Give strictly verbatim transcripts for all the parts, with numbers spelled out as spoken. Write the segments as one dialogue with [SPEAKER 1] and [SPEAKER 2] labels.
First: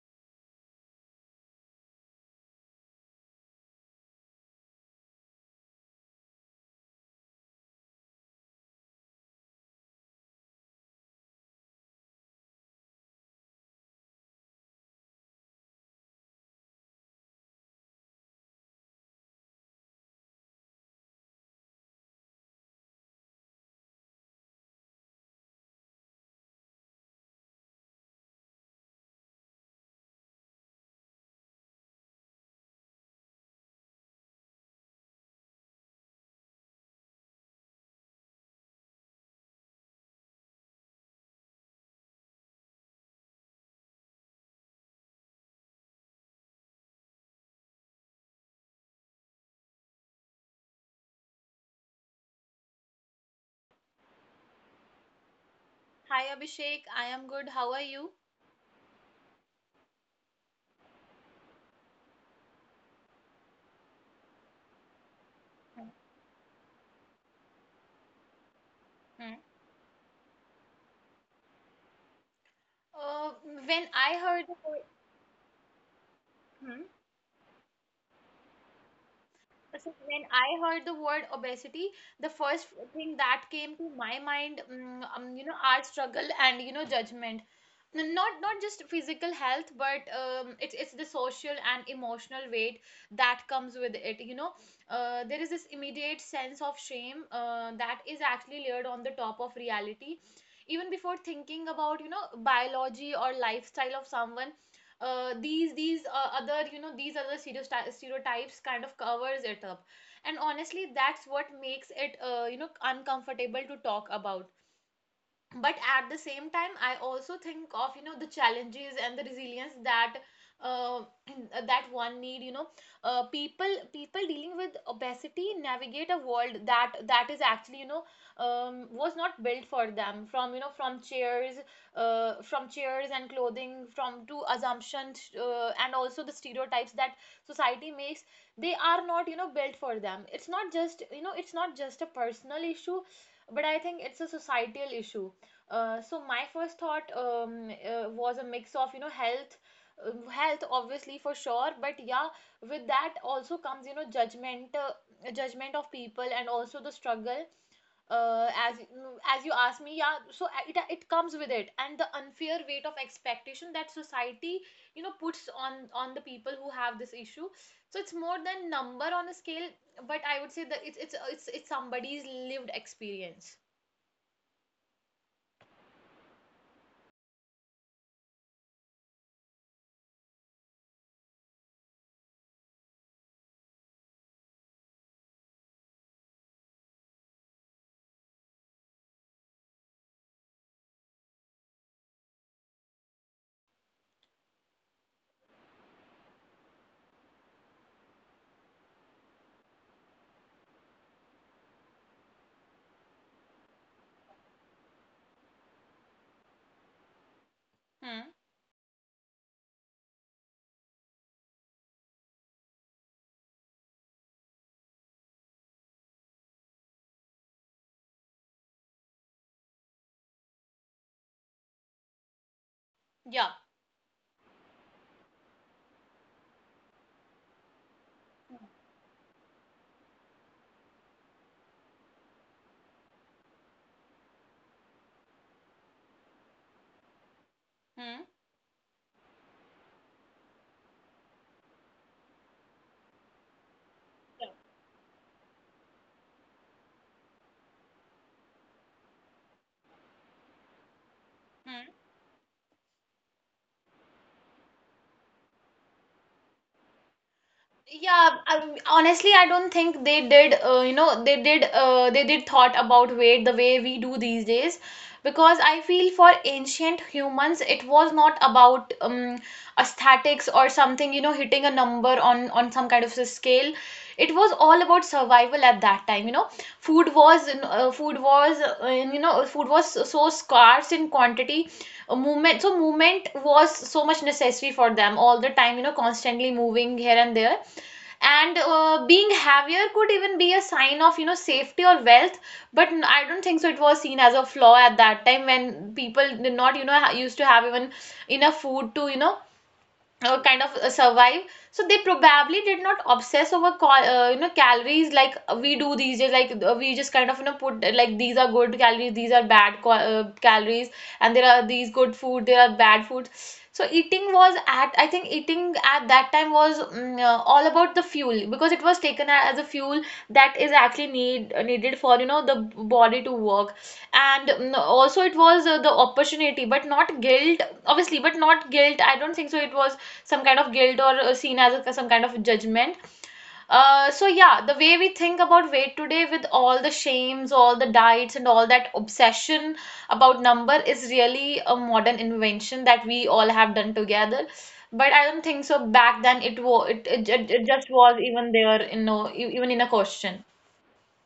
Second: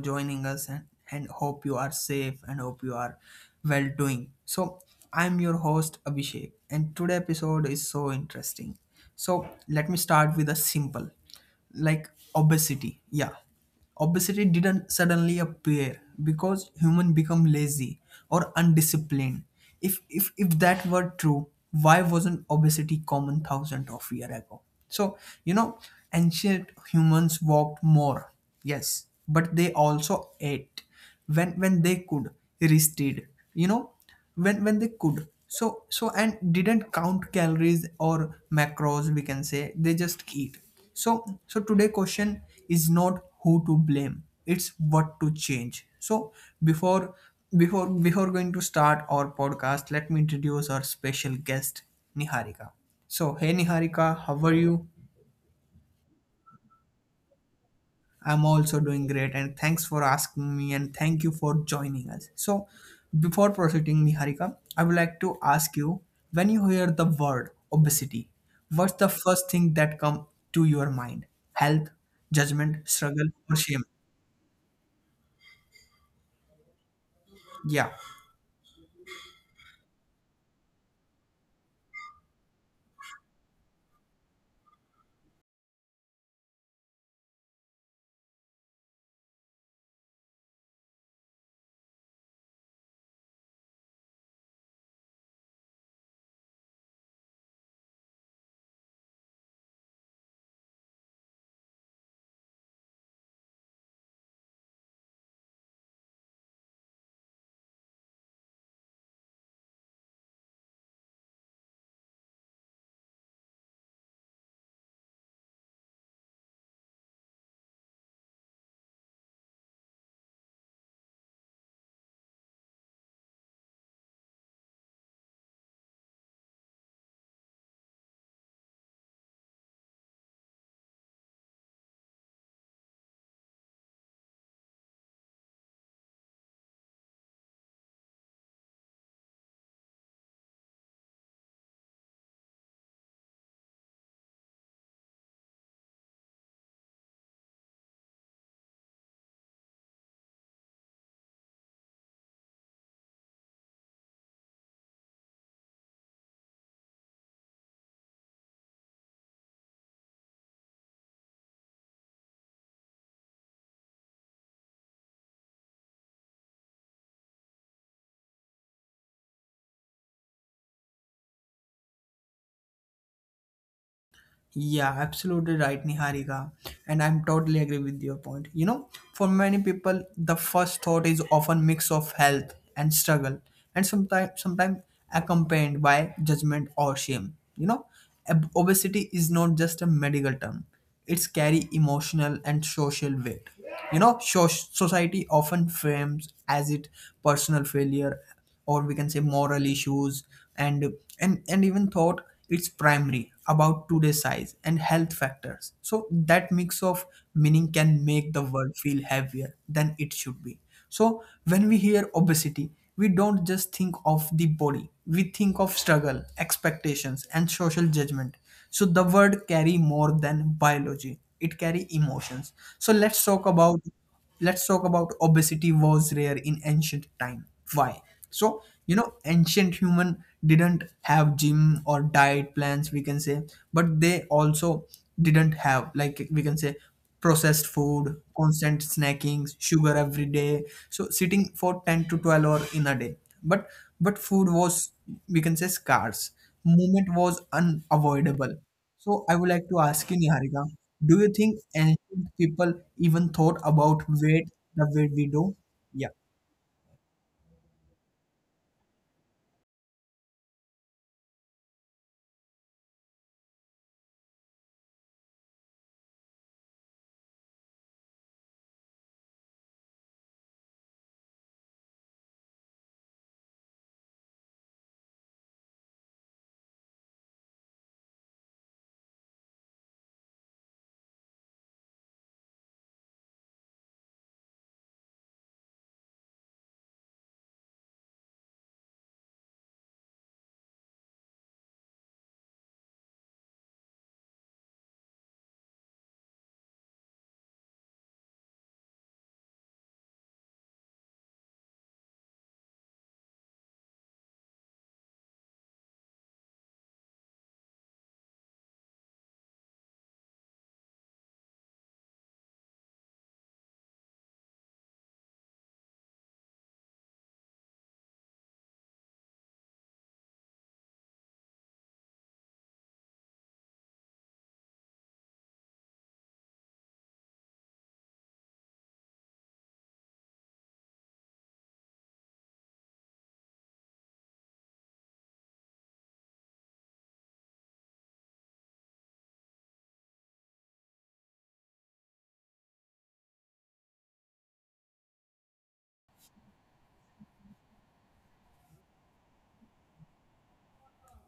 [SPEAKER 1] joining us, and, and hope you are safe and hope you are well doing. So I'm your host Abhishek, and today episode is so interesting. So let me start with a simple like obesity. Yeah, obesity didn't suddenly appear because human become lazy or undisciplined. If if if that were true, why wasn't obesity common thousand of year ago? So you know ancient humans walked more. Yes, but they also ate when when they could, rested, you know when when they could. So so and didn't count calories or macros, we can say. They just eat. So so today question is not who to blame, it's what to change. So before before before going to start our podcast, let me introduce our special guest Niharika. So hey Niharika, how are you?
[SPEAKER 2] Hi Abhishek, I am good. How are you?
[SPEAKER 1] I'm also doing great, and thanks for asking me, and thank you for joining us. So, before proceeding, Niharika, I would like to ask you, when you hear the word
[SPEAKER 2] Hmm.
[SPEAKER 1] obesity, what's the first thing that come to your mind?
[SPEAKER 2] Uh,
[SPEAKER 1] Health,
[SPEAKER 2] when I
[SPEAKER 1] judgment,
[SPEAKER 2] heard the
[SPEAKER 1] struggle, or shame?
[SPEAKER 2] word,
[SPEAKER 1] Yeah.
[SPEAKER 2] So when I heard the word obesity, the first thing that came to my mind, mm, um, you know, our struggle and you know judgment. N- Not not just physical health, but um, it's it's the social and emotional weight that comes with it. You know, uh, there is this immediate sense of shame uh, that is actually layered on the top of reality. Even before thinking about you know biology or lifestyle of someone, uh, these these uh, other you know these other stereoty- stereotypes kind of covers it up, and honestly that's what makes it uh, you know uncomfortable to talk about, but at the same time I also think of you know the challenges and the resilience that uh, that one need, you know, uh, people people dealing with obesity navigate a world that that is actually you know um, was not built for them, from you know from chairs, uh, from chairs and clothing from to assumptions, uh, and also the stereotypes that society makes. They are not you know built for them. It's not just you know it's not just a personal issue, but I think it's a societal issue. Uh, so my first thought, um, uh, was a mix of you know health, uh, health obviously for sure, but yeah, with that also comes you know judgment, uh, judgment of people and also the struggle, uh, as as you asked me, yeah. So uh, it it comes with it, and the unfair weight of expectation that society you know puts on on the people who have this issue. So it's more than number on a scale, but I would say that it's it's it's it's somebody's lived experience.
[SPEAKER 1] Yeah, absolutely right, Niharika. And I'm totally agree with your point. You know, for many people, the first thought is often mix of health and struggle, and sometimes sometimes accompanied by judgment or shame. You know, Ob- obesity is not just a medical term; it's carry emotional and social weight. You know, so- society often frames as it personal failure, or we can say moral issues. And and and even thought it's primary about today's size and health factors, so that mix of meaning can make the world feel heavier than it should be. So when we hear obesity, we don't just think of the body, we think of struggle, expectations, and social judgment. So the word carry more than biology, it carry emotions. So let's
[SPEAKER 2] Yeah.
[SPEAKER 1] talk about, let's talk about obesity was rare in ancient time. Why? So you know, ancient human didn't have gym or diet plans, we can say. But they also didn't have, like we can say, processed
[SPEAKER 2] Hmm.
[SPEAKER 1] food, constant snacking, sugar every day. So sitting for ten to twelve hour in a day. but but food was, we can say, scarce. Movement was unavoidable. So I would like to ask you, Niharika, do you think ancient people even thought about weight the way we do? Yeah.
[SPEAKER 2] Yeah, I, honestly, I don't think they did. Uh, you know, they did. Uh, they did thought about weight the way we do these days because I feel for ancient humans, it was not about um, aesthetics or something. You know, hitting a number on on some kind of a scale. It was all about survival at that time. You know, food was uh, food was uh, you know food was so scarce in quantity. A movement, so movement was so much necessary for them all the time, you know, constantly moving here and there. And uh, being heavier could even be a sign of you know safety or wealth, but I i don't think so it was seen as a flaw at that time when people did not you know used to have even enough food to you know uh, kind of uh, survive. So they probably did not obsess over cal- uh, you know calories like we do these days, like uh, we just kind of you know put uh, like these are good calories, these are bad cal- uh, calories, and there are these good food, there are bad foods. So eating was at I think eating at that time was mm, uh, all about the fuel because it was taken a- as a fuel that is actually need uh, needed for you know the body to work. And mm, also it was uh, the opportunity but not guilt, obviously but not guilt. I don't think so it was some kind of guilt or uh, seen as a, some kind of judgment. Uh, so yeah, the way we think about weight today, with all the shames, all the diets, and all that obsession about number, is really a modern invention that we all have done together. But I don't think so. Back then, it was it, it, it it just was even there, you know, e- even in a question.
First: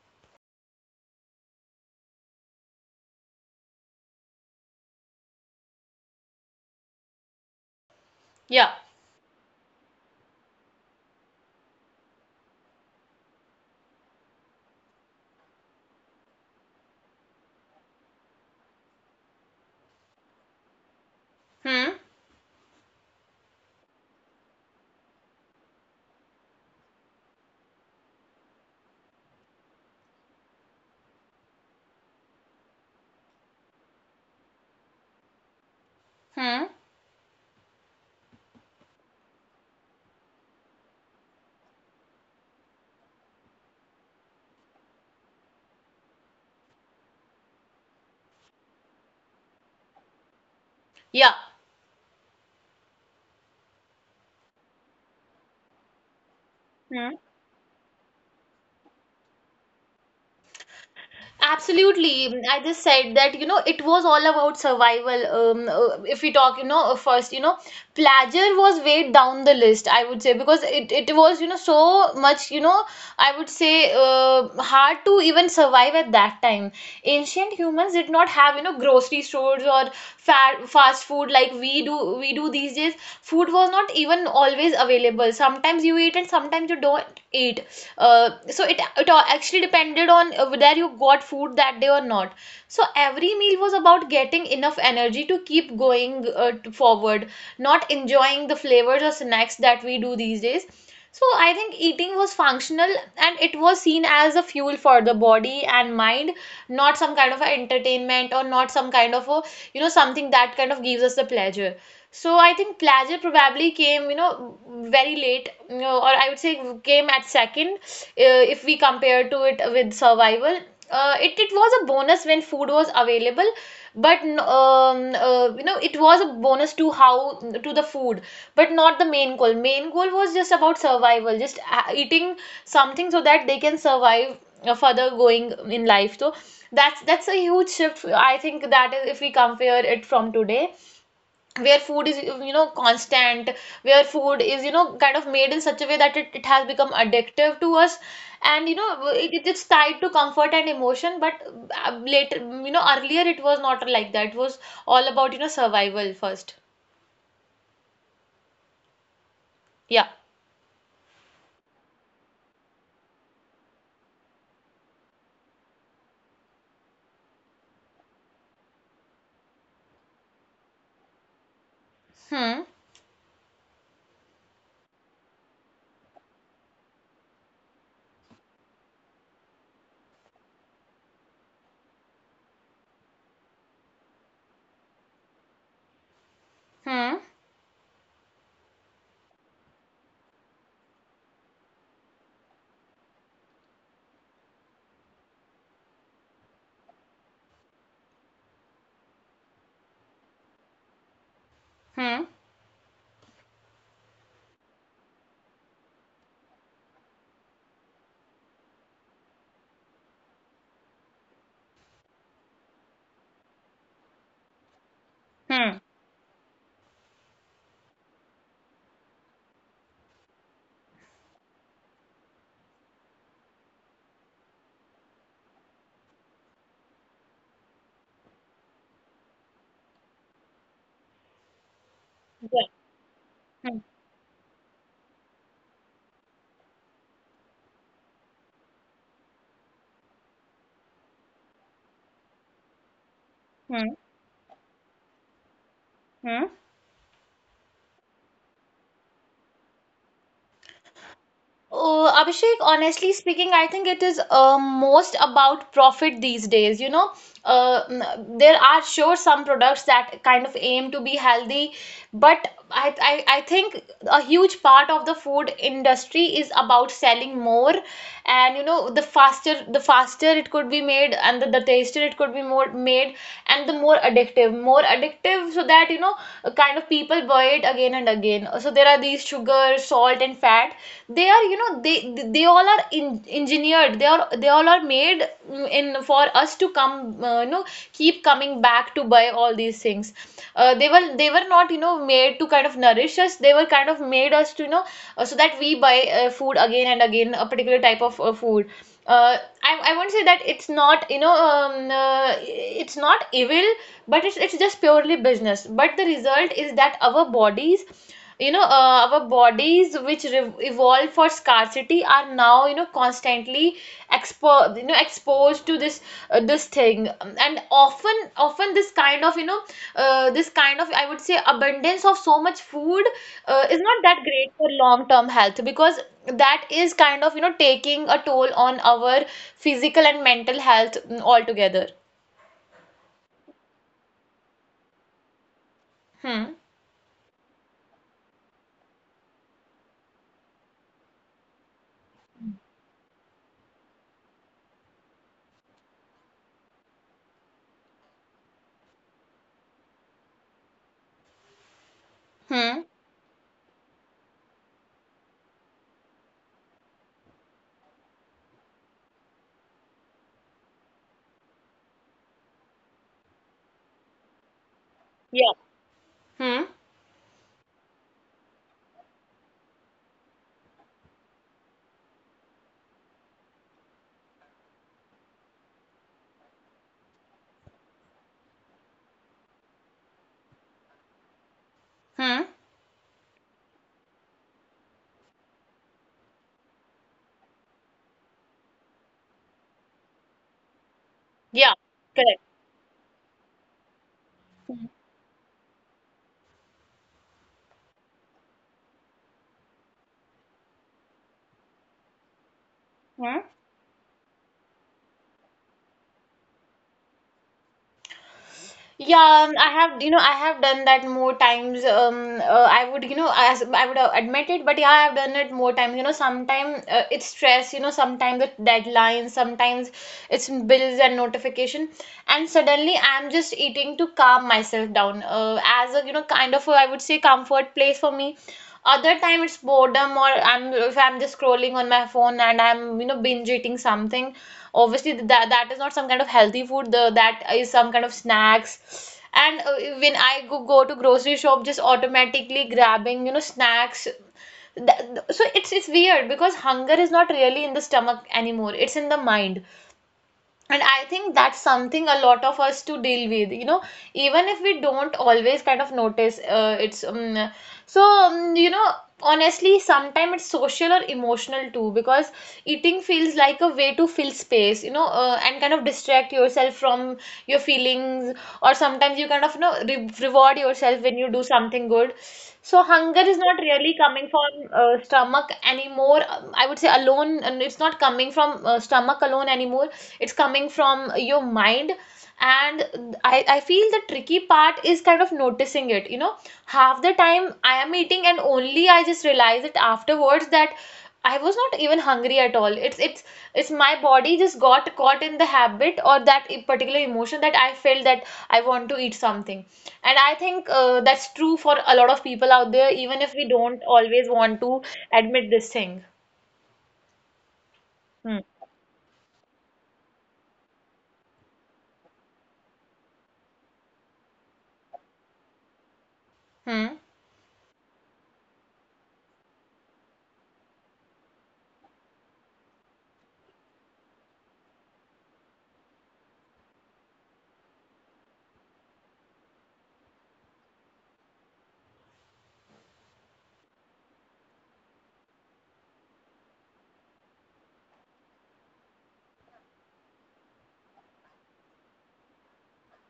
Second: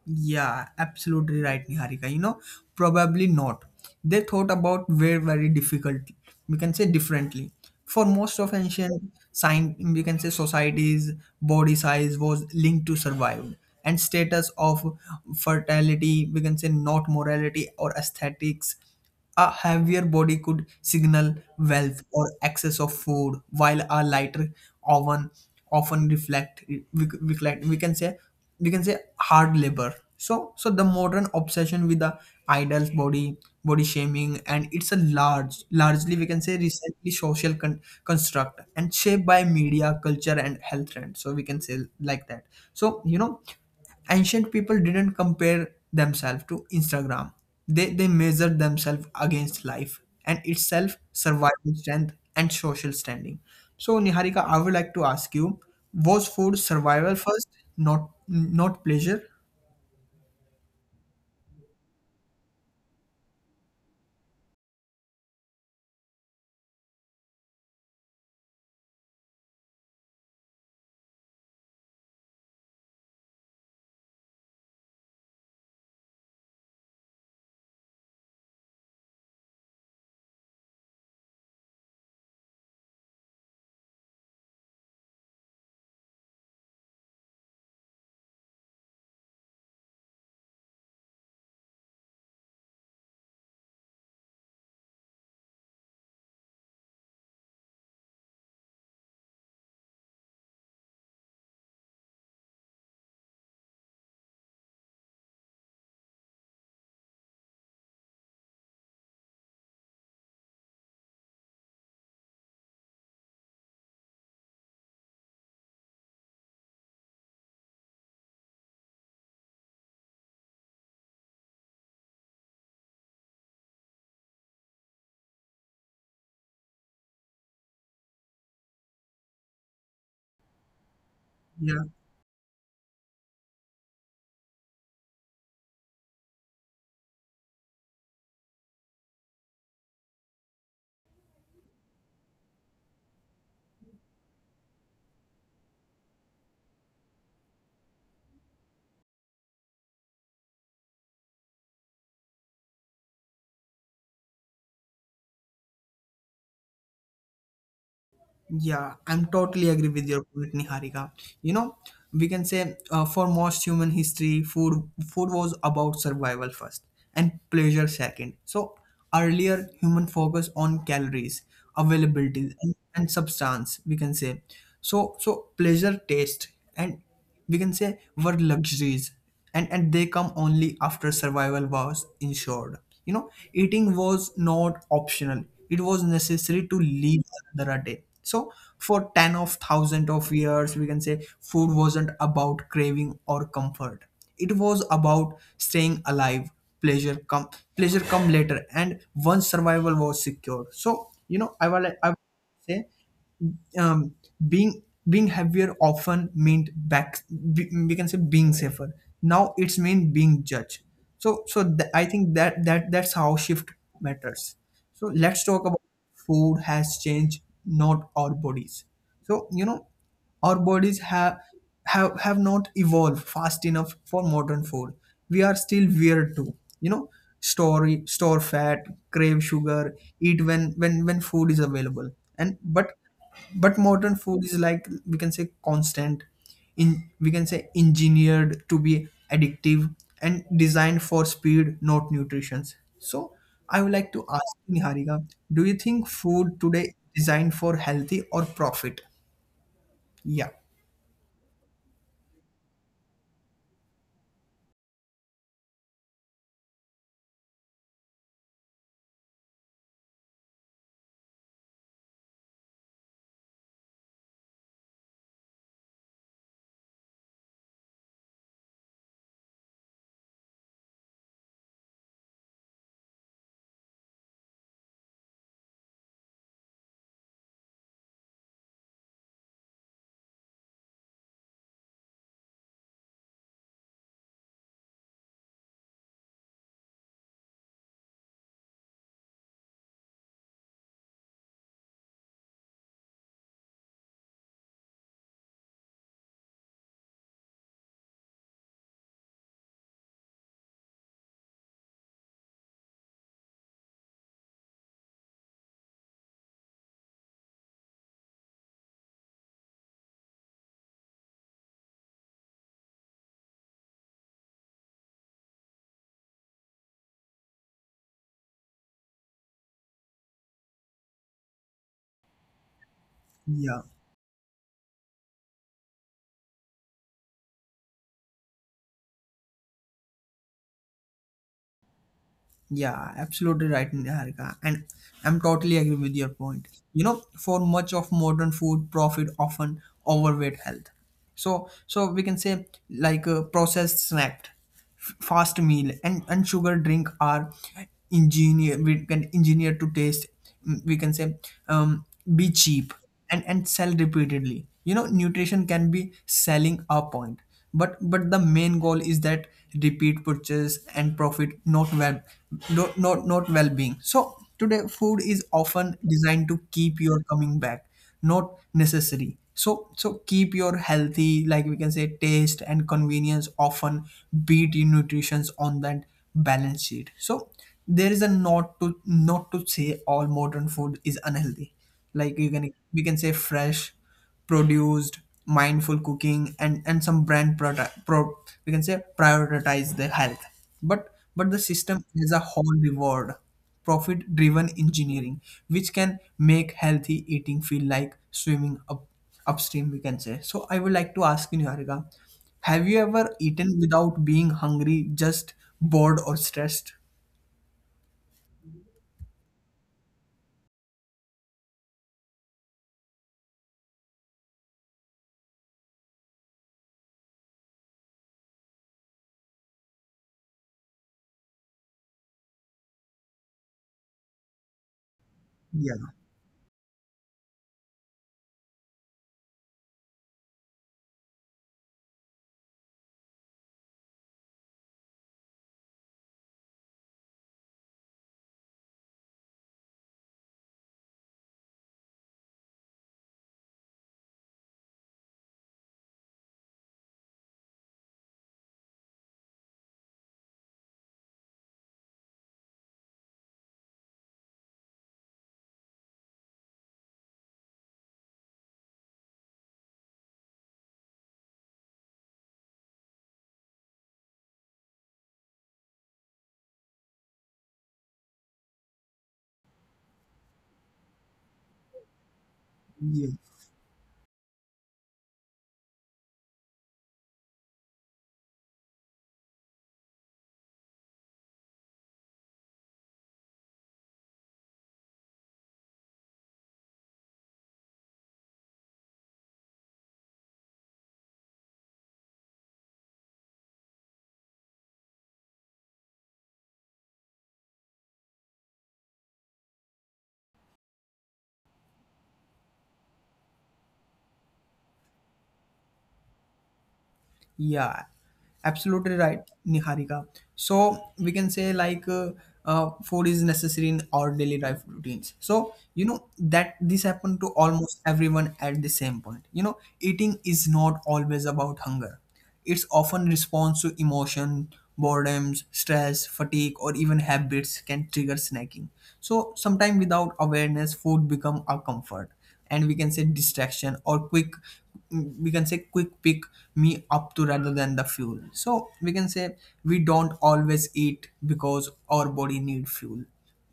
[SPEAKER 1] Yeah, absolutely right, Niharika. You know, probably not. They thought about very, very difficult. We can say differently. For most of
[SPEAKER 2] Yeah.
[SPEAKER 1] ancient sign, we can say, societies, body size was linked to survival and status of fertility. We can say, not morality or aesthetics. A heavier body could signal
[SPEAKER 2] Hmm.
[SPEAKER 1] wealth or excess of food, while a lighter oven often reflect we, we, we can say, we can say hard labor. So so the modern obsession with the idol's body, body shaming, and it's a large largely, we can say,
[SPEAKER 2] Hmm.
[SPEAKER 1] recently social con- construct and shaped by media culture and health trends, so we can say like that. So you know, ancient people didn't compare themselves to Instagram, they, they measured themselves against life and itself,
[SPEAKER 2] Yeah.
[SPEAKER 1] survival, strength, and social standing. So Niharika, I would like to ask you, was food
[SPEAKER 2] Hmm.
[SPEAKER 1] survival first, not not pleasure?
[SPEAKER 2] Absolutely. I just said that, you know, it was all about survival. Um, uh, if we talk, you know, uh, first, you know, pleasure was way down the list, I would say, because it, it was, you know, so much, you know, I would say, uh, hard to even survive at that time. Ancient humans did not have you know grocery stores or fa- fast food like we do we do these days. Food was not even always available. Sometimes you eat and sometimes you don't eat. Uh, so it it all actually depended on uh, whether you got food that day or not. So every meal was about getting enough energy to keep going uh, t- forward, not enjoying the flavors or snacks that we do these days. So I think eating was functional and it was seen as a fuel for the body and mind, not some kind of a entertainment or not some kind of a you know something that kind of gives us the pleasure. So I think pleasure probably came you know very late, you know, or I would say came at second, uh, if we compare to it with survival. Uh, it, it was a bonus when food was available, but n- um, uh, you know it was a bonus to how to the food, but not the main goal. Main goal was just about survival, just uh,
[SPEAKER 1] Yeah.
[SPEAKER 2] eating something so that they can survive, uh, further going in life. So that's that's a huge shift I think that is if we compare it from today, where food is you know constant, where food is you know kind of made in such a way that it, it has become addictive to us, and you know it, it- it's tied to comfort and emotion, but uh, later, you know, earlier it was not like that. It was all about you know survival first.
[SPEAKER 1] Yeah, I'm totally agree
[SPEAKER 2] Yeah.
[SPEAKER 1] with your point, Niharika. You know, we can say, uh, for most human history, food food was about survival first and pleasure second. So earlier, human focus on calories, availability,
[SPEAKER 2] Hmm.
[SPEAKER 1] and, and substance, we can say. So. So pleasure, taste, and, we can say, were luxuries, and and they come only after survival was ensured. You know, eating was not optional, it was necessary to
[SPEAKER 2] Hmm.
[SPEAKER 1] live another a day. So for ten of thousand of years, we can say, food wasn't about craving or comfort, it was about staying alive. Pleasure come pleasure come later, and once survival was secured. So you know, i will I
[SPEAKER 2] Hmm.
[SPEAKER 1] would say, um, being being heavier often meant back, be- we can say, being safer. Now it's mean being judged. So so th- I think that that that's how shift matters. So let's talk about
[SPEAKER 2] Hmm.
[SPEAKER 1] food has changed, not our bodies. So you know, our bodies have, have, have not evolved fast enough for modern food. We are still weird too. You know, store, store fat, crave sugar, eat when, when, when food is available. And but
[SPEAKER 2] Yeah.
[SPEAKER 1] but
[SPEAKER 2] Hmm.
[SPEAKER 1] modern food is, like we can say, constant in, we can say, engineered to be addictive and designed for speed, not nutrition. So I would like to
[SPEAKER 2] Hmm.
[SPEAKER 1] ask you, Niharika, do you think food today
[SPEAKER 2] Hmm.
[SPEAKER 1] is designed for healthy or profit? Yeah.
[SPEAKER 2] Uh, Abhishek, honestly speaking, I think it is uh, most about profit these days. You know, uh, mm, there are sure some products that kind of aim to be healthy, but I, I, I think a huge part of the food industry is about selling more, and you know the faster the faster it could be made, and the, the tastier it could be more made, and the more addictive more addictive, so that you know uh, kind of people buy it again and again. So there are these sugar, salt and fat. They are you know they they all are in, engineered. They are they all are made mm, in for us to come uh, you know keep coming back to buy all all these things. uh, they were they were not you know made to kind of nourish us. They were kind of made us to you know uh, so that we buy uh, food again and again, a particular type of uh, food. uh, I, I won't say that it's not you know um, uh, it's not evil, but it's, it's just purely business. But the result is that our bodies, you know, uh, our bodies which re- evolved for scarcity are now you know constantly expo- you know exposed to this uh, this thing, and often often this kind of you know uh, this kind of I would say abundance of so much food
[SPEAKER 1] Yeah,
[SPEAKER 2] uh, is not that great for long term health, because that is kind of you know taking a toll on our physical and mental health, mm, altogether.
[SPEAKER 1] yeah, absolutely right, Niharika. And I'm totally agree with your point.
[SPEAKER 2] Hmm.
[SPEAKER 1] You know, for much of modern food, profit often overweight health. So, so we can say, like a processed snack, f- fast meal, and and sugar drink are engineer. We can engineer to taste. mm, We can say, um, be cheap
[SPEAKER 2] Hmm.
[SPEAKER 1] and and sell repeatedly. You know, nutrition can be selling a point, but but the main goal is that repeat purchase and profit, not well, not not, not well-being. So today food is
[SPEAKER 2] Yeah.
[SPEAKER 1] often designed to
[SPEAKER 2] Hmm.
[SPEAKER 1] keep your coming back, not necessary. So so keep your healthy, like we can say, taste and convenience often beat in nutritions on that balance sheet. So there is a, not to not to say all modern food is unhealthy, like you
[SPEAKER 2] Hmm.
[SPEAKER 1] can, we can say, fresh produced, mindful cooking, and and some brand product pro, we can say prioritize the health, but but the
[SPEAKER 2] Yeah.
[SPEAKER 1] system is a
[SPEAKER 2] Correct.
[SPEAKER 1] whole reward profit driven engineering, which can make healthy eating feel like swimming up upstream, we can say. So I would like to ask you, Niharika, have you ever
[SPEAKER 2] Hmm.
[SPEAKER 1] eaten without being hungry, just bored or stressed?
[SPEAKER 2] Yeah, um, I have, you know, I have done that more times. Um, uh, I would, you know, as I would uh, admit it, but yeah, I have done it more times. You know, sometimes uh, it's stress, you know, sometimes it's deadlines, sometimes it's bills and notification, and suddenly I'm just eating to calm myself down. Uh, as a, you know, kind of, a, I would say, comfort place for me. Other time it's boredom, or I'm if I'm just scrolling on my phone and I'm you know binge eating something. Obviously that that is not some kind of healthy food. The, that is some kind of snacks. And uh, when I go, go to grocery shop, just automatically grabbing you know snacks. Th- th- So it's it's weird because hunger is not really in the stomach anymore. It's in the mind, and I think that's something a lot of us to deal with, you know, even if we don't always kind of notice. Uh, it's um, so um, You know, honestly, sometimes it's social or emotional too, because eating feels like a way to fill space, you know, uh, and kind of distract yourself from your feelings, or sometimes you kind of you know re- reward yourself when you do
[SPEAKER 1] Yeah,
[SPEAKER 2] something good. So hunger is not really coming from uh, stomach anymore. Um, I would say alone, and it's not coming from uh, stomach alone anymore. It's coming from your mind. And I, I feel the tricky part is kind of noticing it. You know, half the time I am eating and only I just realize it afterwards that I was not even hungry at all. It's it's it's my body just got caught in the habit or that e- particular emotion that I felt that I want to eat something. And I think uh, that's true for a lot of people out there, even if we don't always want to admit this thing.
[SPEAKER 1] yeah, absolutely
[SPEAKER 2] Hmm.
[SPEAKER 1] right, Niharika. So we can say, like uh, uh, food is necessary in our daily life routines. So you know, that this happened to
[SPEAKER 2] Hmm.
[SPEAKER 1] almost everyone at the same point. You know, eating is not always about hunger. It's often response to emotion, boredom, stress, fatigue, or even habits can trigger snacking. So sometimes without awareness, food become a comfort, and we can say distraction, or quick, we can say quick pick me up to, rather than the fuel. So we can say we don't always eat because our body need fuel,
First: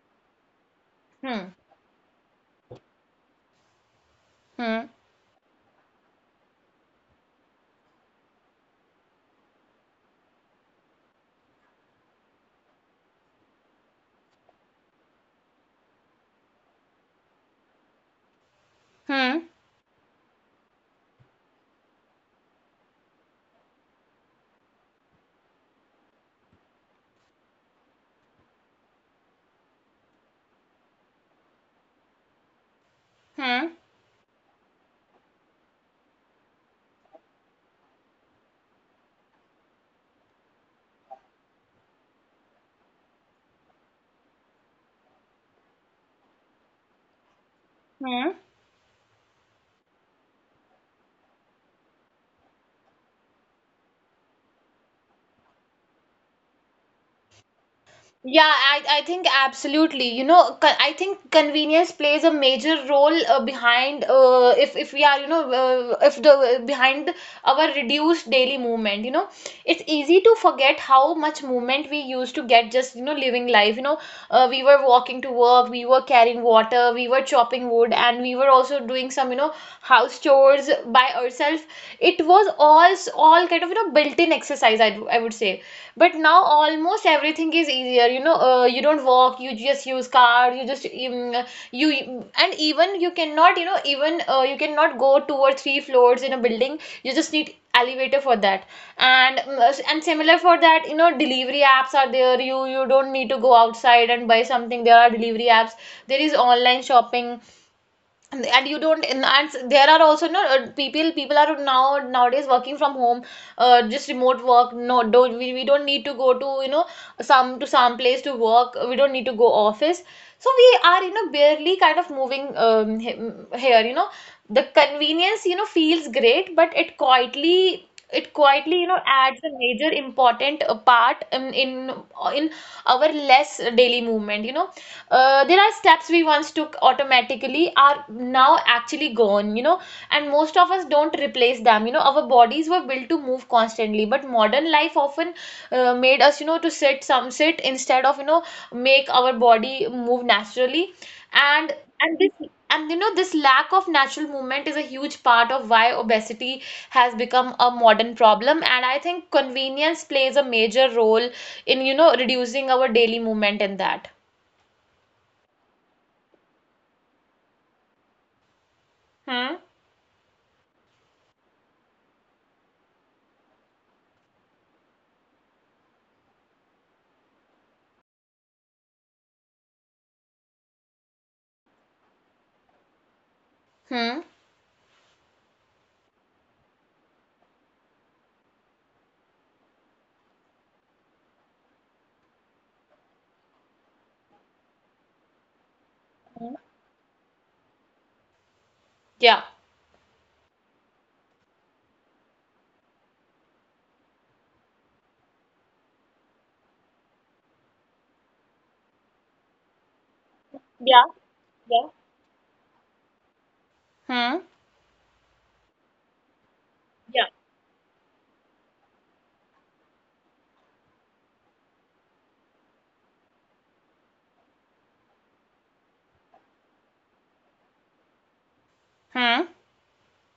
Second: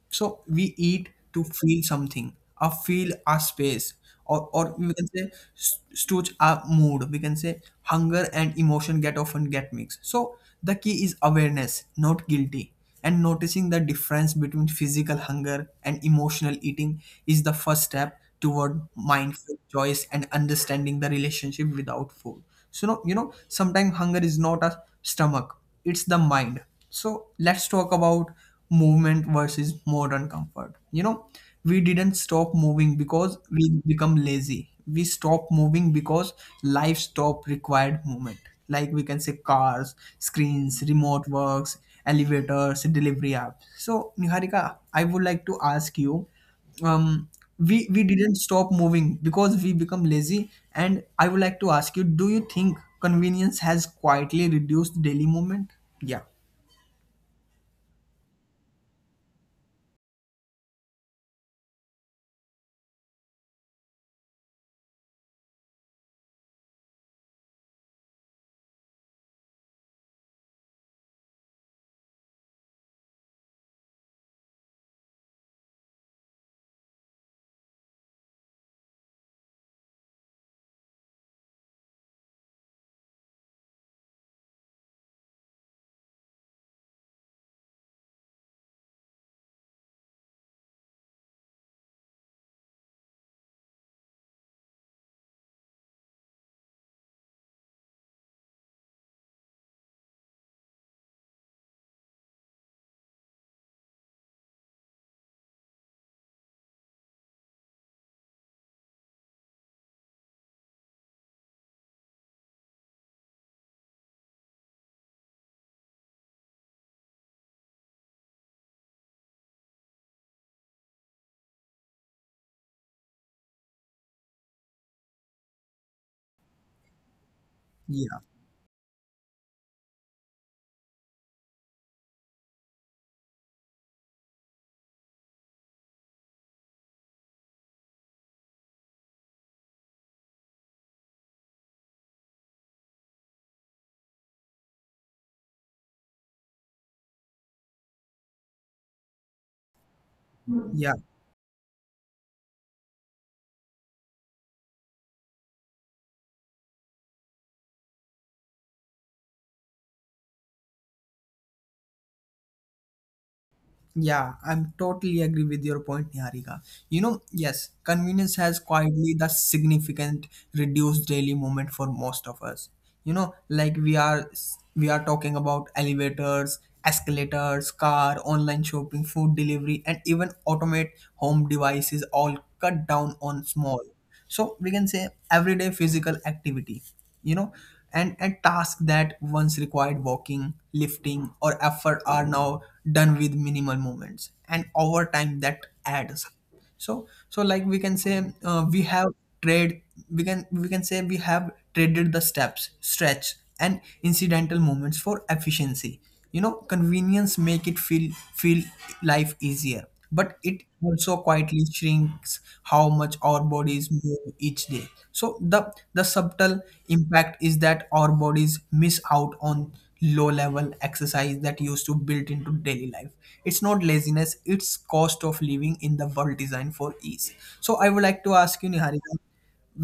[SPEAKER 1] so we eat to
[SPEAKER 2] Hmm.
[SPEAKER 1] feel something, or feel our space, or or
[SPEAKER 2] Hmm.
[SPEAKER 1] we can say, s- stretch our mood. We can say, hunger and emotion get often get mixed. So the key is awareness, not guilty. And noticing the difference between physical hunger and emotional eating is the first step toward
[SPEAKER 2] Hmm.
[SPEAKER 1] mindful choice and understanding the relationship without food. So no, you know, sometimes hunger is not a stomach, it's the mind. So let's talk about movement versus modern comfort. You know, we didn't stop moving because
[SPEAKER 2] Hmm.
[SPEAKER 1] we become lazy, we stopped moving because life stopped required movement, like we can say, cars, screens, remote works, elevators, delivery apps. So Niharika, I would like to ask you, um we
[SPEAKER 2] Hmm.
[SPEAKER 1] we didn't stop moving because we become lazy, and I would like to ask you, do you think convenience has quietly reduced daily movement? Yeah.
[SPEAKER 2] Yeah, I, I think absolutely. You know, co- I think convenience plays a major role uh, behind uh, if if we are, you know, uh, if the behind our reduced daily movement, you know, it's easy to forget how much movement we used to get just, you know, living life. You know, uh, we were walking to work, we were carrying water, we were chopping wood, and we were also doing some, you know, house chores by ourselves. It was all all kind of, you know, built-in exercise, I, I would say. But now almost everything is easier, you know. Uh, you don't walk, you just use car. You just um, you and even you cannot, you know, even uh, you cannot go two or three floors in a building, you just need elevator for that. And mm, and similar for that, you know, delivery apps are there. You you don't need to go outside and buy something, there are delivery apps, there is online shopping. And you don't, and and there are also no uh, people people are now nowadays working from home. Uh, just remote work. No, don't, we, we don't need to go to, you know, some to some place to work. We don't need to go office. So we are, you know, barely kind of moving, um, he- here, you know. The convenience, you know, feels great, but it quietly it
[SPEAKER 1] yeah
[SPEAKER 2] quietly you know, adds a major important uh, part in in, in our less daily movement, you know. Uh, there are steps we once took automatically are now actually gone, you know, and most of us don't replace them, you know. Our bodies were built to move constantly, but modern life often uh, made us, you know, to sit some sit instead of, you know, make our body move naturally.
[SPEAKER 1] yeah
[SPEAKER 2] and and this and you know, this lack of natural movement is a huge part of why obesity has become a modern problem, and I think convenience plays a major role in, you know, reducing our daily movement in that.
[SPEAKER 1] yeah, I'm totally agree with your point, Niharika. You know, yes, convenience has
[SPEAKER 2] Hmm.
[SPEAKER 1] quietly the significant reduced daily movement for most of us. You know, like we are we are talking about elevators, escalators, car, online shopping, food delivery, and even automate home devices all cut down on
[SPEAKER 2] Hmm.
[SPEAKER 1] small. So we can say everyday physical activity, you know, and and tasks that once required walking, lifting, or effort are now done with minimal movements, and over time that
[SPEAKER 2] Hmm.
[SPEAKER 1] adds. So so like we can say, uh, we
[SPEAKER 2] Yeah,
[SPEAKER 1] have trade, we can we can say, we have traded the steps, stretch, and incidental movements for efficiency. You know, convenience make it feel feel life easier, but
[SPEAKER 2] yeah,
[SPEAKER 1] it also
[SPEAKER 2] yeah.
[SPEAKER 1] quietly shrinks how much our
[SPEAKER 2] Hmm.
[SPEAKER 1] bodies move each day. So the the subtle
[SPEAKER 2] Yeah.
[SPEAKER 1] impact is that our bodies miss out on low level exercise that used to built into daily life. It's not laziness, it's cost of living in the world designed for ease. So I would like to ask you,
[SPEAKER 2] Hmm.
[SPEAKER 1] Niharika,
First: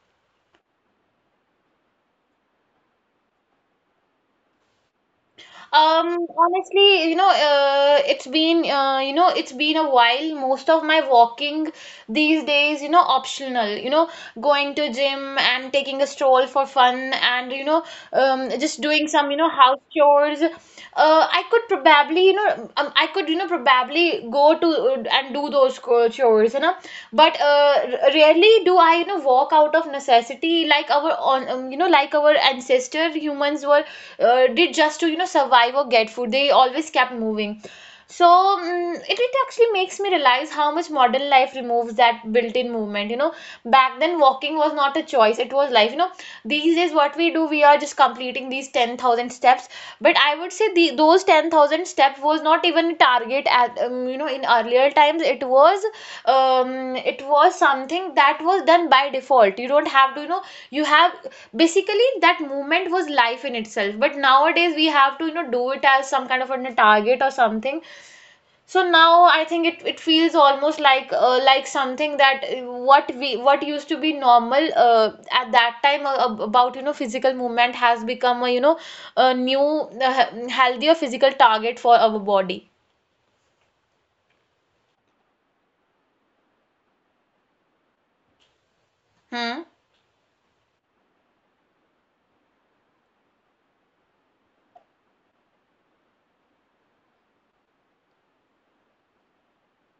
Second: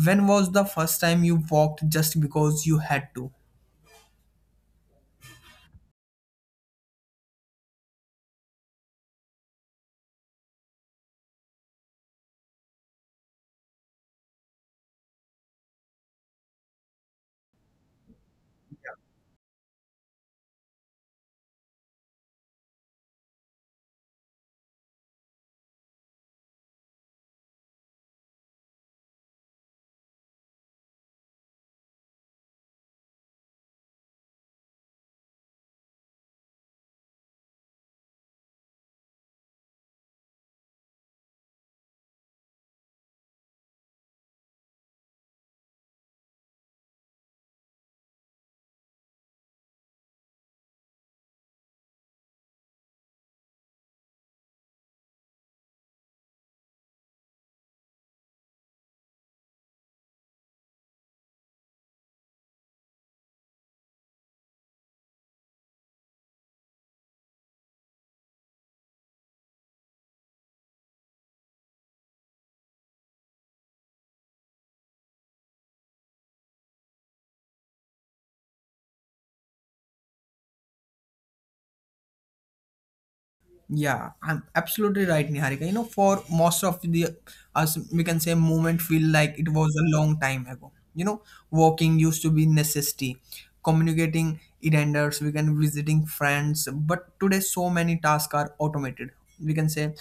[SPEAKER 1] when was the first time you walked just because you had to?
[SPEAKER 2] Um, honestly, you know, uh, it's been, uh, you know, it's been a while. Most of my walking these days, you know, optional, you know, going to gym and taking a stroll for fun and, you know, um, just doing some, you know, house chores. uh, I could probably, you know, um, I could, you know, probably go to uh, and do those co- chores, you know. But uh, r- rarely do I, you know, walk out of necessity like our, on, um, you know, like our ancestor humans were uh, did just to, you know, survive or get food. They always kept moving. So mm it, it actually makes me realize how much modern life removes that built-in movement. You know, back then walking was not a choice; it was life. You know, these days what we do, we are just completing these ten thousand steps. But I would say the those ten thousand steps was not even a target at um, you know, in earlier times. It was um it was something that was done by default. You don't have to, you know, you have basically that movement was life in itself. But nowadays we have to, you know, do it as some kind of a target or something. So now I think it, it feels almost like uh, like something that uh, what we what used to be normal uh, at that time, uh, ab- about, you know, physical movement has become a, you know, a new uh, he- healthier physical target for our body.
[SPEAKER 1] Yeah, I'm absolutely right, Niharika. You know, for most of the us, we can say, moment feel like it
[SPEAKER 2] Hmm.
[SPEAKER 1] was a long time ago. You know, walking used to be necessity, communicating it enders, we can visiting friends, but today so many tasks are automated, we can say,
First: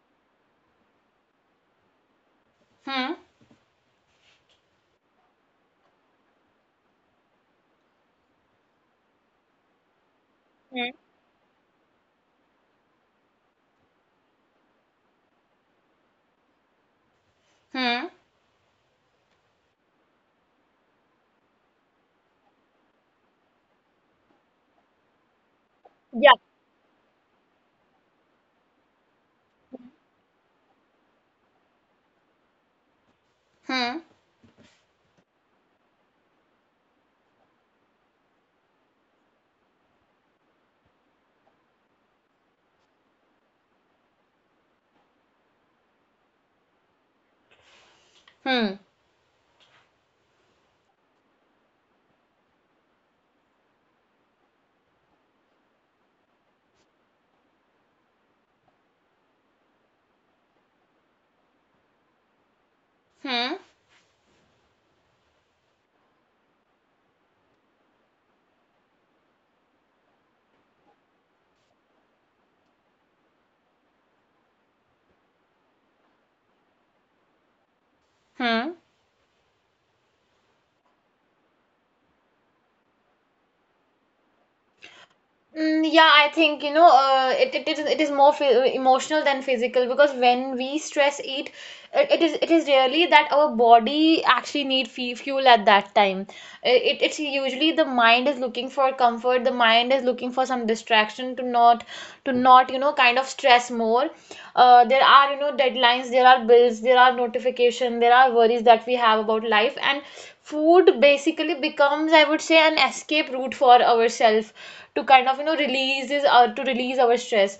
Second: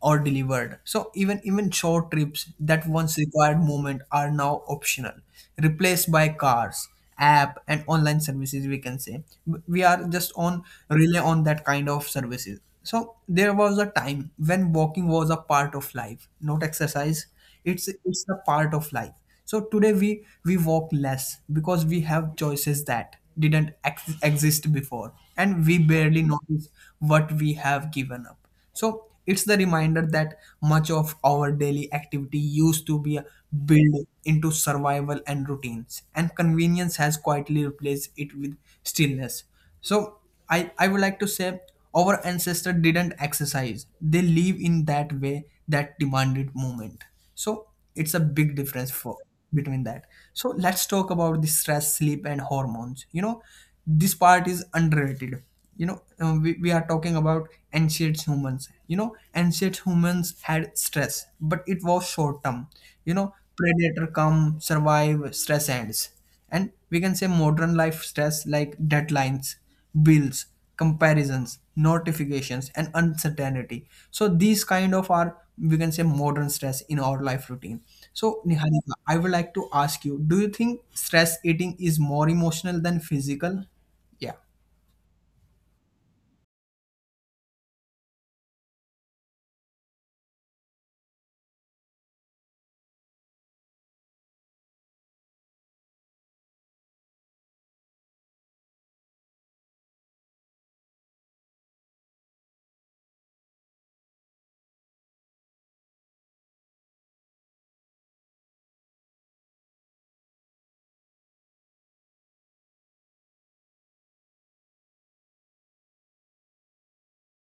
[SPEAKER 1] or delivered. So even even short trips that
[SPEAKER 2] Hmm.
[SPEAKER 1] once required movement are now optional, replaced by cars, app, and online services. We can say we are just on
[SPEAKER 2] Hmm.
[SPEAKER 1] rely on that kind of services. So there was a time when walking was a part of life, not exercise. It's
[SPEAKER 2] Hmm.
[SPEAKER 1] it's a part of life. So today we we walk less because we have choices that didn't ex- exist before, and we barely
[SPEAKER 2] Yeah.
[SPEAKER 1] notice what we have given up. So it's the reminder that much of our daily activity used to be
[SPEAKER 2] Hmm.
[SPEAKER 1] built into survival and routines, and convenience has quietly replaced it with stillness. So I, I would like to say our ancestors didn't exercise, they live in that way that demanded movement. So it's a big
[SPEAKER 2] Hmm.
[SPEAKER 1] difference for between that. So let's talk about the stress, sleep, and hormones. You know, this part is underrated you know uh, we, we are talking about ancient humans, you know, ancient humans had stress but it was short term, you know,
[SPEAKER 2] Hmm.
[SPEAKER 1] predator come survive stress ends. And we can say modern life stress like deadlines, bills, comparisons, notifications, and uncertainty, so these kind of are, we can say, modern stress in our life routine. So,
[SPEAKER 2] Hmm.
[SPEAKER 1] Niharika, I would like to ask you, do you think stress eating is more emotional than physical? Yeah.
[SPEAKER 2] Mm, yeah, I think, you know, uh, it, it is it is more phy- emotional than physical, because when we stress eat, it, it is it is really that our body actually need fe- fuel at that time. It, it's usually the mind is looking for comfort, the mind is looking for some distraction to not to not you know, kind of stress more. Uh, there are, you know, deadlines, there are bills, there are notification, there are worries that we have about life, and food basically becomes, I would say, an escape route for ourselves to kind of, you know, releases or to release our stress.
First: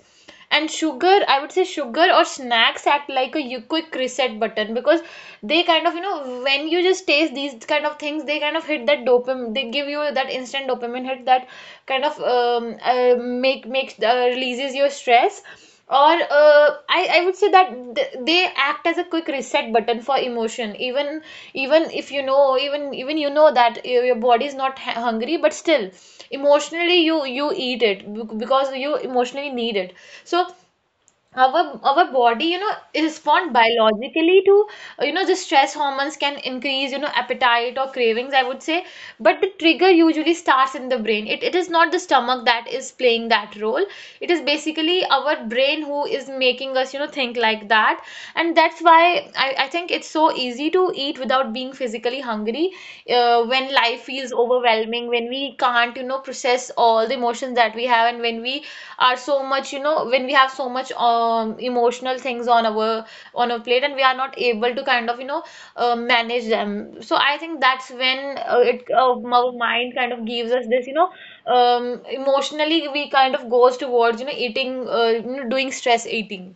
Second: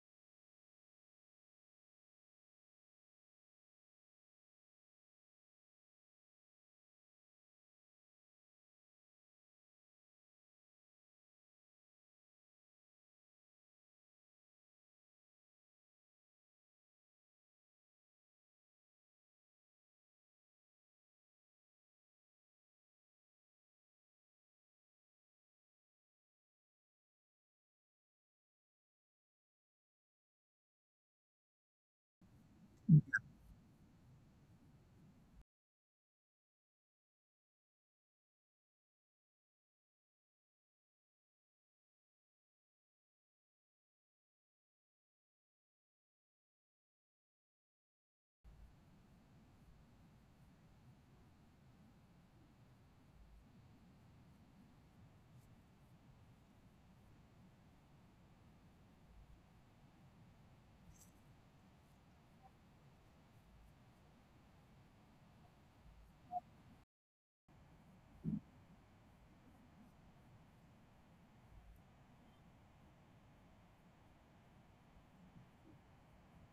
[SPEAKER 2] And sugar, I would say sugar or snacks act like a you- quick reset button, because they kind of, you know, when you just taste these kind of things, they kind of hit that dopamine, they give you that instant dopamine hit that kind of um, uh, make makes uh, releases your stress. Or uh, I, I would say that th- they act as a quick reset button for emotion, even even if you know, even even you know that your your body is not hu- hungry, but still emotionally you you eat it bec- because you emotionally need it. So our our body, you know, respond biologically to, you know, the stress hormones can increase, you know, appetite or cravings, I would say. But the trigger usually starts in the brain, it, it is not the stomach that is playing that role. It is basically our brain who is making us, you know, think like that. And that's why i, I think it's so easy to eat without being physically hungry, uh, when life feels overwhelming, when we can't, you know, process all the emotions that we have, and when we are so much, you know, when we have so much um emotional things on our on our plate, and we are not able to kind of, you know, uh, manage them. So I think that's when uh, it uh, our mind kind of gives us this, you know, um emotionally we kind of goes towards, you know, eating, uh, you know, doing stress eating.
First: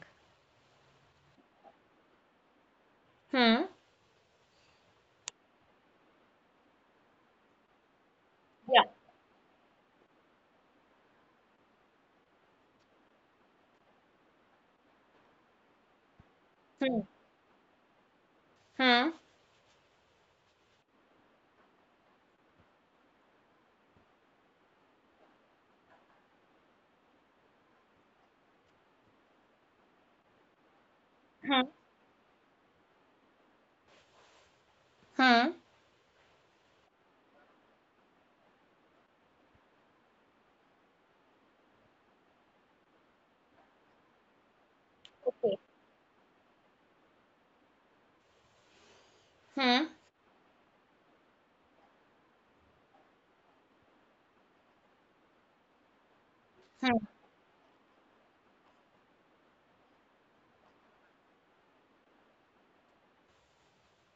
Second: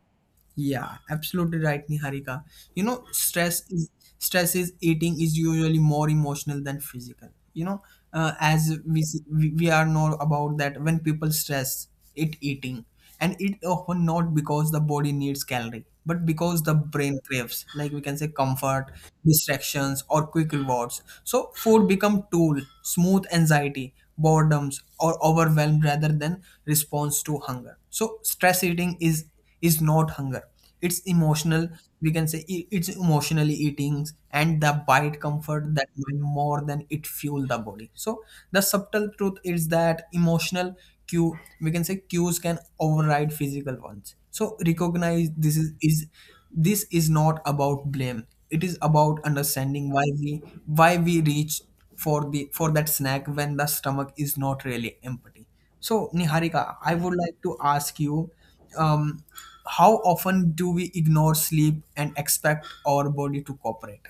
[SPEAKER 1] Yeah, absolutely right, Niharika. You know, stress
[SPEAKER 2] Hmm.
[SPEAKER 1] is stress is eating is usually more emotional than physical. You know, uh, as
[SPEAKER 2] Yeah.
[SPEAKER 1] we see- we we are know about that when people stress, it eating, and it often not because the body needs calorie, but because the
[SPEAKER 2] Hmm.
[SPEAKER 1] brain craves, like we can say comfort,
[SPEAKER 2] Hmm.
[SPEAKER 1] distractions, or quick rewards. So food become tool, smooth anxiety, boredoms, or overwhelm rather than response to hunger. So stress eating is is not hunger, it's
[SPEAKER 2] Hmm.
[SPEAKER 1] emotional. We can say i- it's emotionally eating, and the bite
[SPEAKER 2] Hmm.
[SPEAKER 1] comfort that mind more than it fuel the body. So the subtle truth is that emotional cue, we can say cues, can override physical ones. So recognize
[SPEAKER 2] Okay.
[SPEAKER 1] this is, is this is not about blame, it is about
[SPEAKER 2] Hmm.
[SPEAKER 1] understanding why we why we reach for the for that snack when the stomach is not really empty. So, Niharika, I would like to ask you, um, how often do we ignore sleep and expect our body to cooperate?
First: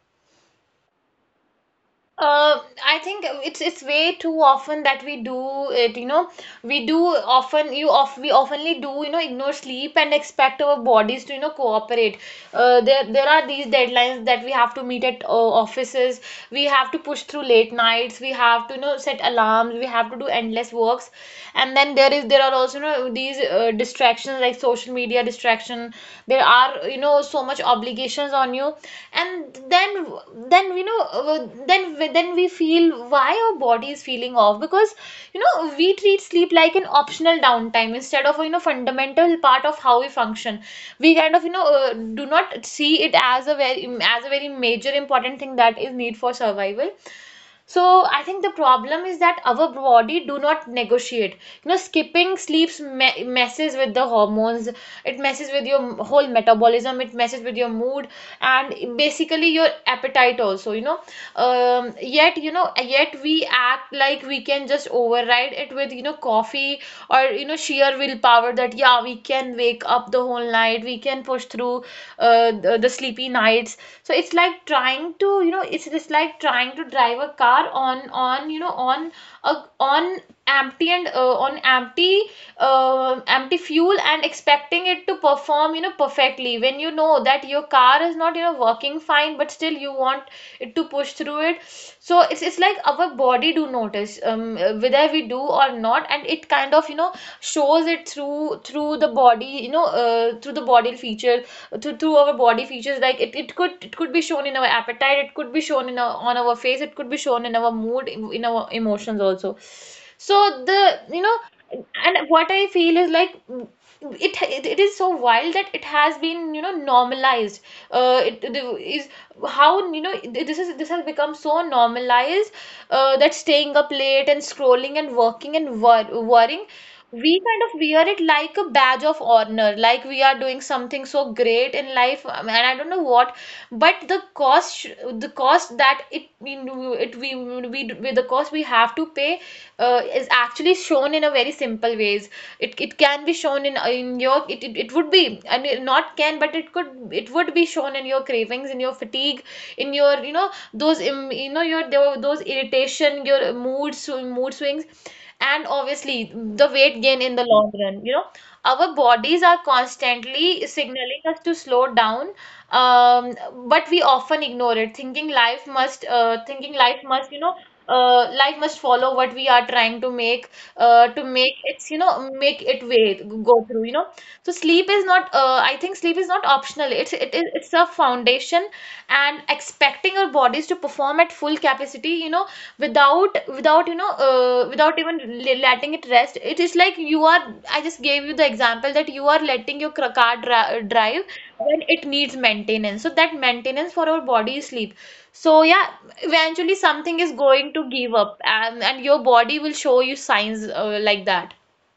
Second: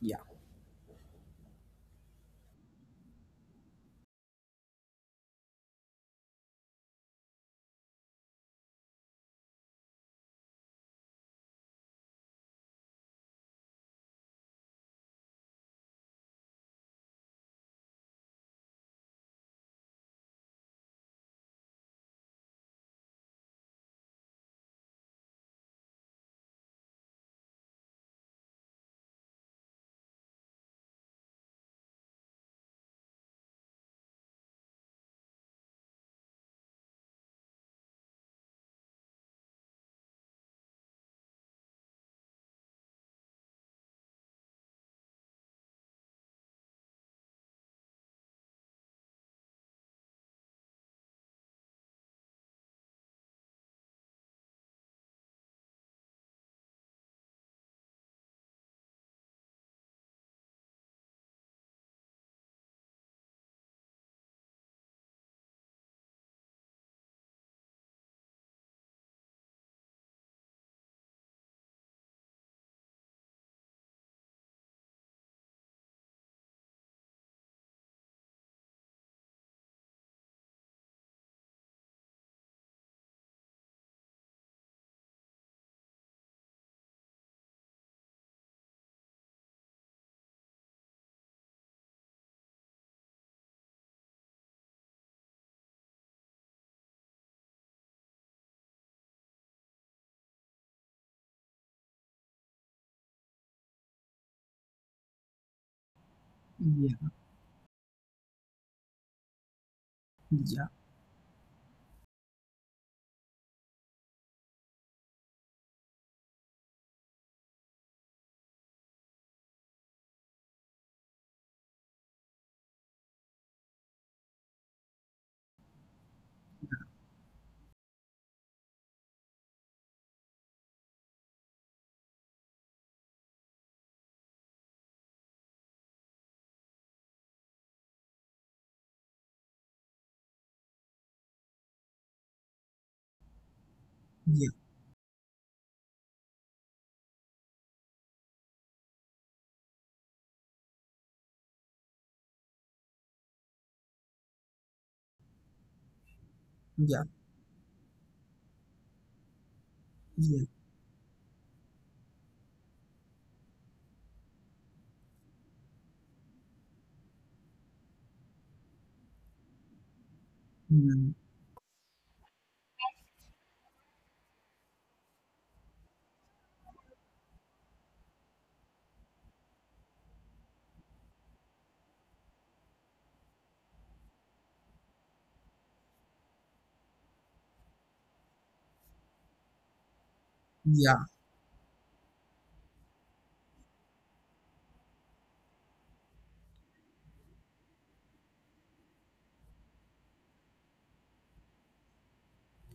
[SPEAKER 1] Yeah.
[SPEAKER 2] Uh, I think it's it's way too often that we do it, you know. We do often you of we oftenly do, you know, ignore sleep and expect our bodies to, you know, cooperate. Uh, there there are these deadlines that we have to meet at uh, offices. We have to push through late nights. We have to, you know, set alarms. We have to do endless works. And then there is there are also, you know, these uh, distractions like like social media distraction. There are, you know, so much obligations on you, and then then you know uh, then then we feel why our body is feeling off, because you know we treat sleep like an optional downtime instead of, you know, fundamental part of how we function. We kind of, you know, uh, do not see it as a very as a very major important thing that is need for survival. So I think the problem is that our body do not negotiate. You know, skipping sleeps me- messes with the hormones, it messes with your whole metabolism, it messes with your mood, and basically your appetite also, you know. Um, yet, you know, yet we act like we can just override it with, you know, coffee or, you know, sheer willpower, that yeah we can wake up the whole night, we can push through uh, the, the sleepy nights. So it's like trying to, you know it's just like trying to drive a car on on you know, on a on empty, and uh, on empty uh, empty fuel, and expecting it to perform, you know, perfectly, when you know that your car is not, you know, working fine, but still you want it to push through it. So it's, it's like our body do notice um, uh, whether we do or not, and it kind of, you know, shows it through through the body, you know, uh, through the body feature, through, through our body features. Like it, it could it could be shown in our appetite, it could be shown in our, on our face, it
[SPEAKER 1] Yeah.
[SPEAKER 2] could be shown in our mood, in, in our emotions also.
[SPEAKER 1] Yeah.
[SPEAKER 2] So the, you know, and what I feel is like it it is so wild that it has been, you know, normalized. Uh it, it is How, you know, this is this has become so normalized, uh, that staying up late and scrolling and working and wor- worrying, we kind of wear it like a badge of honor, like we are doing something so great in life, um, and I don't know what. But the cost sh- the cost that it We it we, we, we the cost we have to pay uh, is actually shown in a very simple ways. It, it can be shown in
[SPEAKER 1] Yeah.
[SPEAKER 2] in your it, it, it would be and it not can but it could it would be shown in your cravings, in your fatigue, in your you know those im- you know your tho- those irritation, your mood sw- mood swings, and
[SPEAKER 1] Yeah.
[SPEAKER 2] obviously the weight gain in the long run, you know. Our
[SPEAKER 1] Yeah.
[SPEAKER 2] bodies are constantly signaling us to slow down. um, but we often ignore it, thinking life must uh, thinking life must you know uh, life must follow what we are
[SPEAKER 1] Mm.
[SPEAKER 2] trying to make, uh, to make it's, you know, make it way, go through, you know. So sleep is not, uh, I think sleep is not optional. It's it is It's a foundation, and expecting our bodies to perform at full capacity, you know, without without you know uh, without even le- letting it rest, it is like you are — I just gave you the example that you are letting your cr-
[SPEAKER 1] Yeah.
[SPEAKER 2] car dri- drive when it needs maintenance. So that maintenance for our body is sleep. So yeah, eventually something is going to give up, and, and your body will show you signs, uh, like that.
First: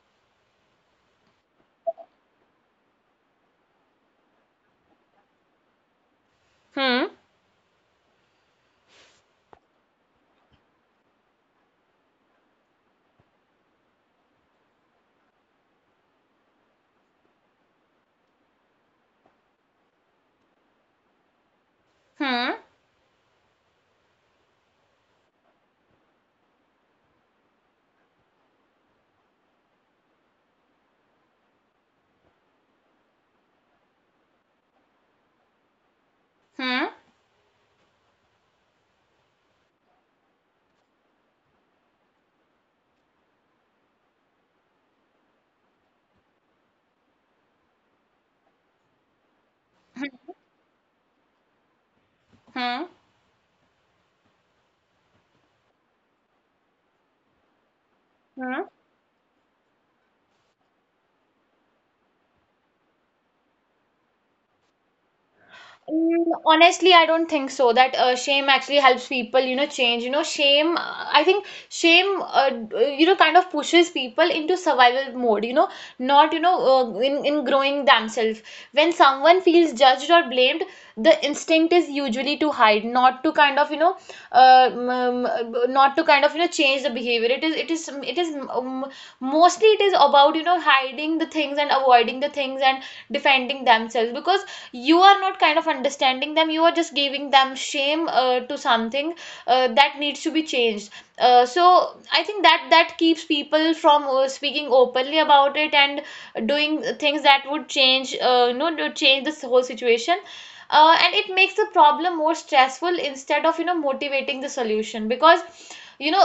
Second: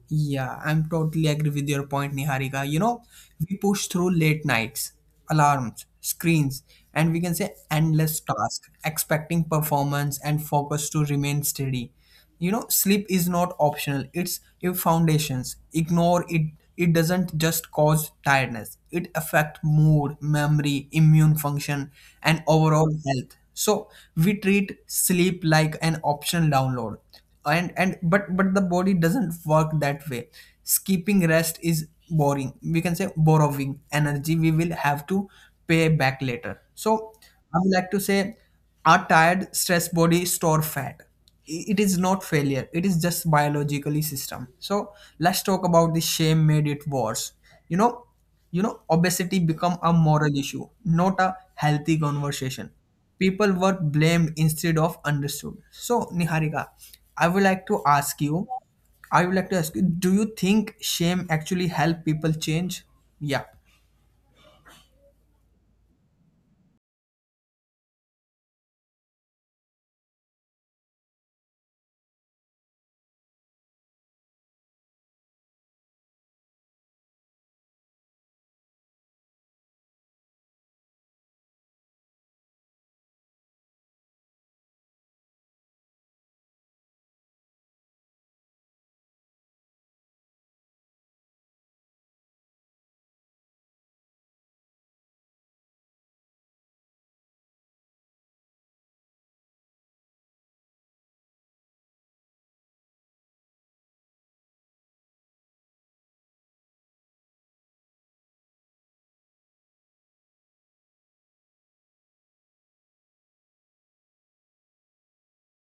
[SPEAKER 1] Yeah, I'm totally agree with your point, Niharika. You know, we push through late nights, alarms, screens,
[SPEAKER 2] Hmm
[SPEAKER 1] and we can say endless tasks, expecting performance and focus to remain steady. You know, sleep is not optional, it's your foundations. Ignore it, it doesn't just cause tiredness, it affect mood, memory, immune function, and
[SPEAKER 2] hmm
[SPEAKER 1] overall health. So we treat sleep like an optional download, and and but but the body doesn't work that way. Skipping rest is boring, we can say borrowing energy we will have to pay back later.
[SPEAKER 2] hmm
[SPEAKER 1] So I would like to say our tired stressed body store fat. I- it is not failure, it is just biologically system. So let's talk about the shame made it worse. You know, you know, obesity become a moral issue, not a healthy
[SPEAKER 2] hmm
[SPEAKER 1] conversation. People were blamed instead of understood. So, Niharika, I would like to ask
[SPEAKER 2] hmm
[SPEAKER 1] you I would like to ask you do you think shame actually help people change? Yeah.
[SPEAKER 2] Mm, Honestly, I don't think so. That uh, shame actually helps people, you know, change. You know, shame, uh, I think shame, uh, d- you know, kind of pushes people into survival mode, you know, not, you know, uh, in, in growing themselves. When someone feels judged or blamed, the instinct is usually to hide, not to kind of, you know, uh, um, uh, not to kind of, you know, change the behavior. It is, it is, it is, um, mostly it is about, you know, hiding the things and avoiding the things and defending themselves, because you are not kind of understanding them, you are just giving them shame uh, to something uh, that needs to be changed. Uh, so I think that that keeps people from uh, speaking openly about it and doing things that would change, uh, you know, to change this whole situation. Uh, and it makes the problem more stressful instead of, you know, motivating the solution, because, you know,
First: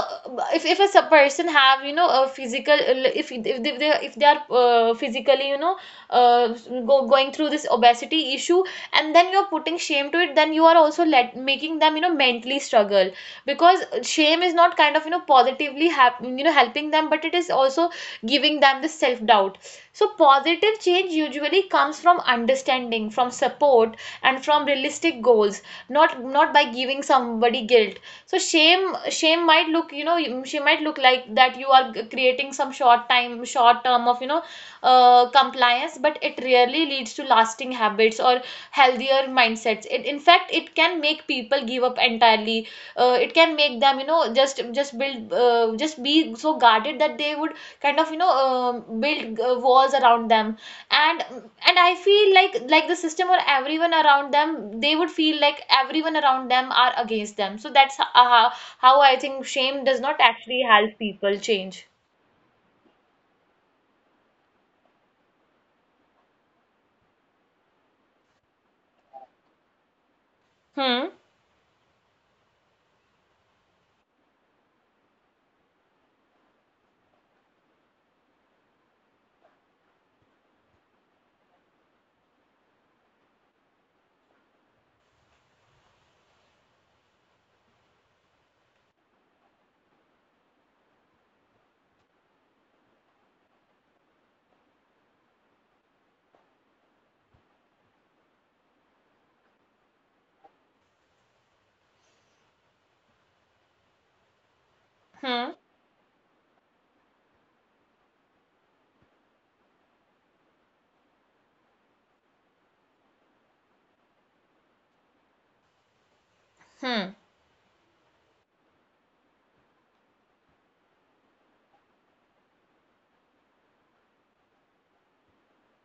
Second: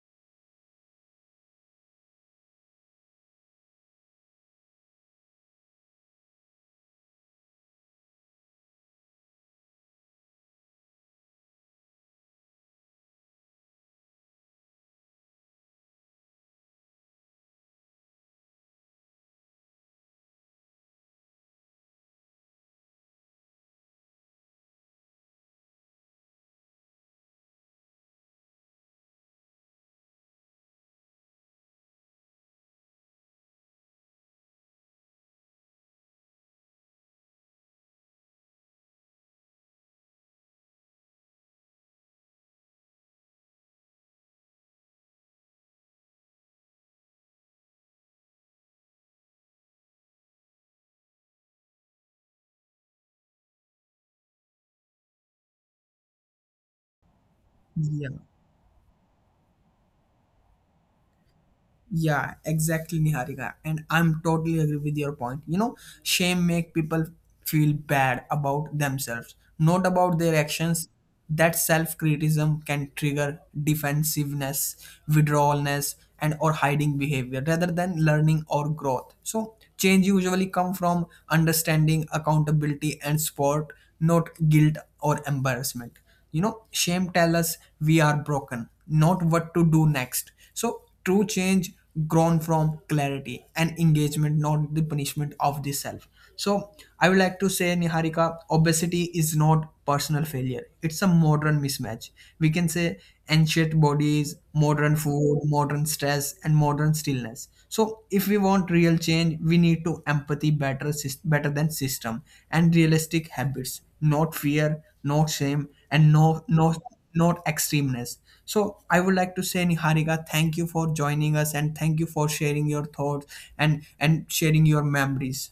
[SPEAKER 2] if, if a s- person have, you know, a physical — if if they, if they are uh, physically, you know, uh, go, going through this obesity issue, and then you're putting shame to it, then you are also let making them, you know, mentally struggle, because shame is not kind of, you know, positively hap- you know, helping them, but it is also giving them the self doubt. So positive change usually comes from understanding, from support, and from realistic goals, not not by giving somebody guilt. So shame shame might look, you know, she might look like that you are creating some short time short term of, you know, uh, compliance, but it rarely leads to lasting habits or healthier mindsets. It, in fact, it can make people give up entirely. Uh, it can make them, you know, just just build, uh, just be so guarded that they would kind of, you know, um build uh, walls around them. And and I feel like like the system or everyone around them, they would feel like everyone around them are against them. So that's h- uh,
[SPEAKER 1] Yeah.
[SPEAKER 2] how, how I think shame does not actually help people change.
[SPEAKER 1] Yeah, exactly, Niharika. And I'm totally agree with your point. You know, shame make people feel bad about themselves, not about their
[SPEAKER 2] Hmm.
[SPEAKER 1] actions. That self-criticism can trigger defensiveness, withdrawalness, and or hiding behavior rather than learning or growth. So change usually come from understanding, accountability, and support, not guilt or embarrassment. You know, shame tell us we are broken, not what to do next. So true change grown from clarity and engagement, not the punishment of the self. So I would like to say, Niharika, obesity is not personal failure, it's a modern mismatch. We can say ancient bodies, modern
[SPEAKER 2] Hmm.
[SPEAKER 1] food, modern stress, and modern stillness. So if we want real change we need to empathy, better sys- better than system and realistic habits, not fear, not shame, and no no
[SPEAKER 2] Hmm.
[SPEAKER 1] not extremeness. So I would like to say, Niharika, thank you for joining us, and thank you for sharing your thoughts and and sharing your memories.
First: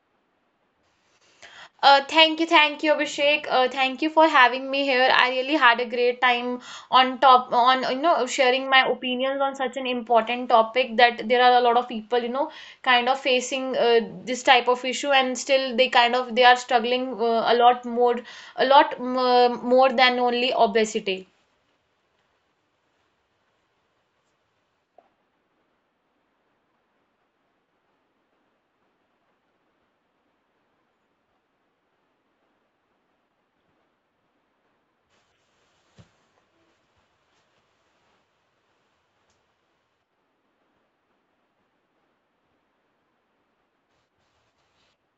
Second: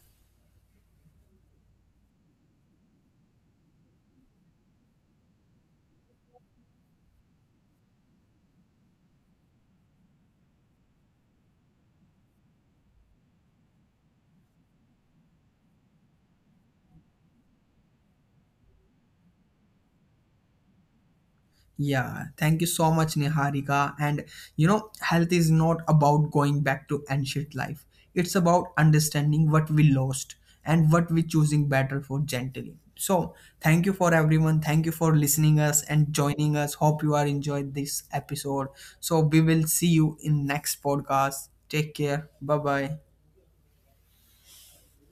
[SPEAKER 2] Uh, thank you, thank you, Abhishek. Uh, thank you for having me here. I really had a great time on top on, you know, sharing my opinions on such an important topic, that there are a lot of people, you know, kind of facing, uh, this type of issue, and still they kind of they are struggling uh, a lot more, a lot, um, uh, more than only obesity.
[SPEAKER 1] Yeah, thank you so much, Niharika. And you know, health is not about going back to ancient life. It's about understanding what we lost and what we choosing better for gently. So, thank you for everyone. Thank you for listening us and joining us. Hope you are enjoyed this episode. So, we will see you in next podcast. Take care. Bye bye.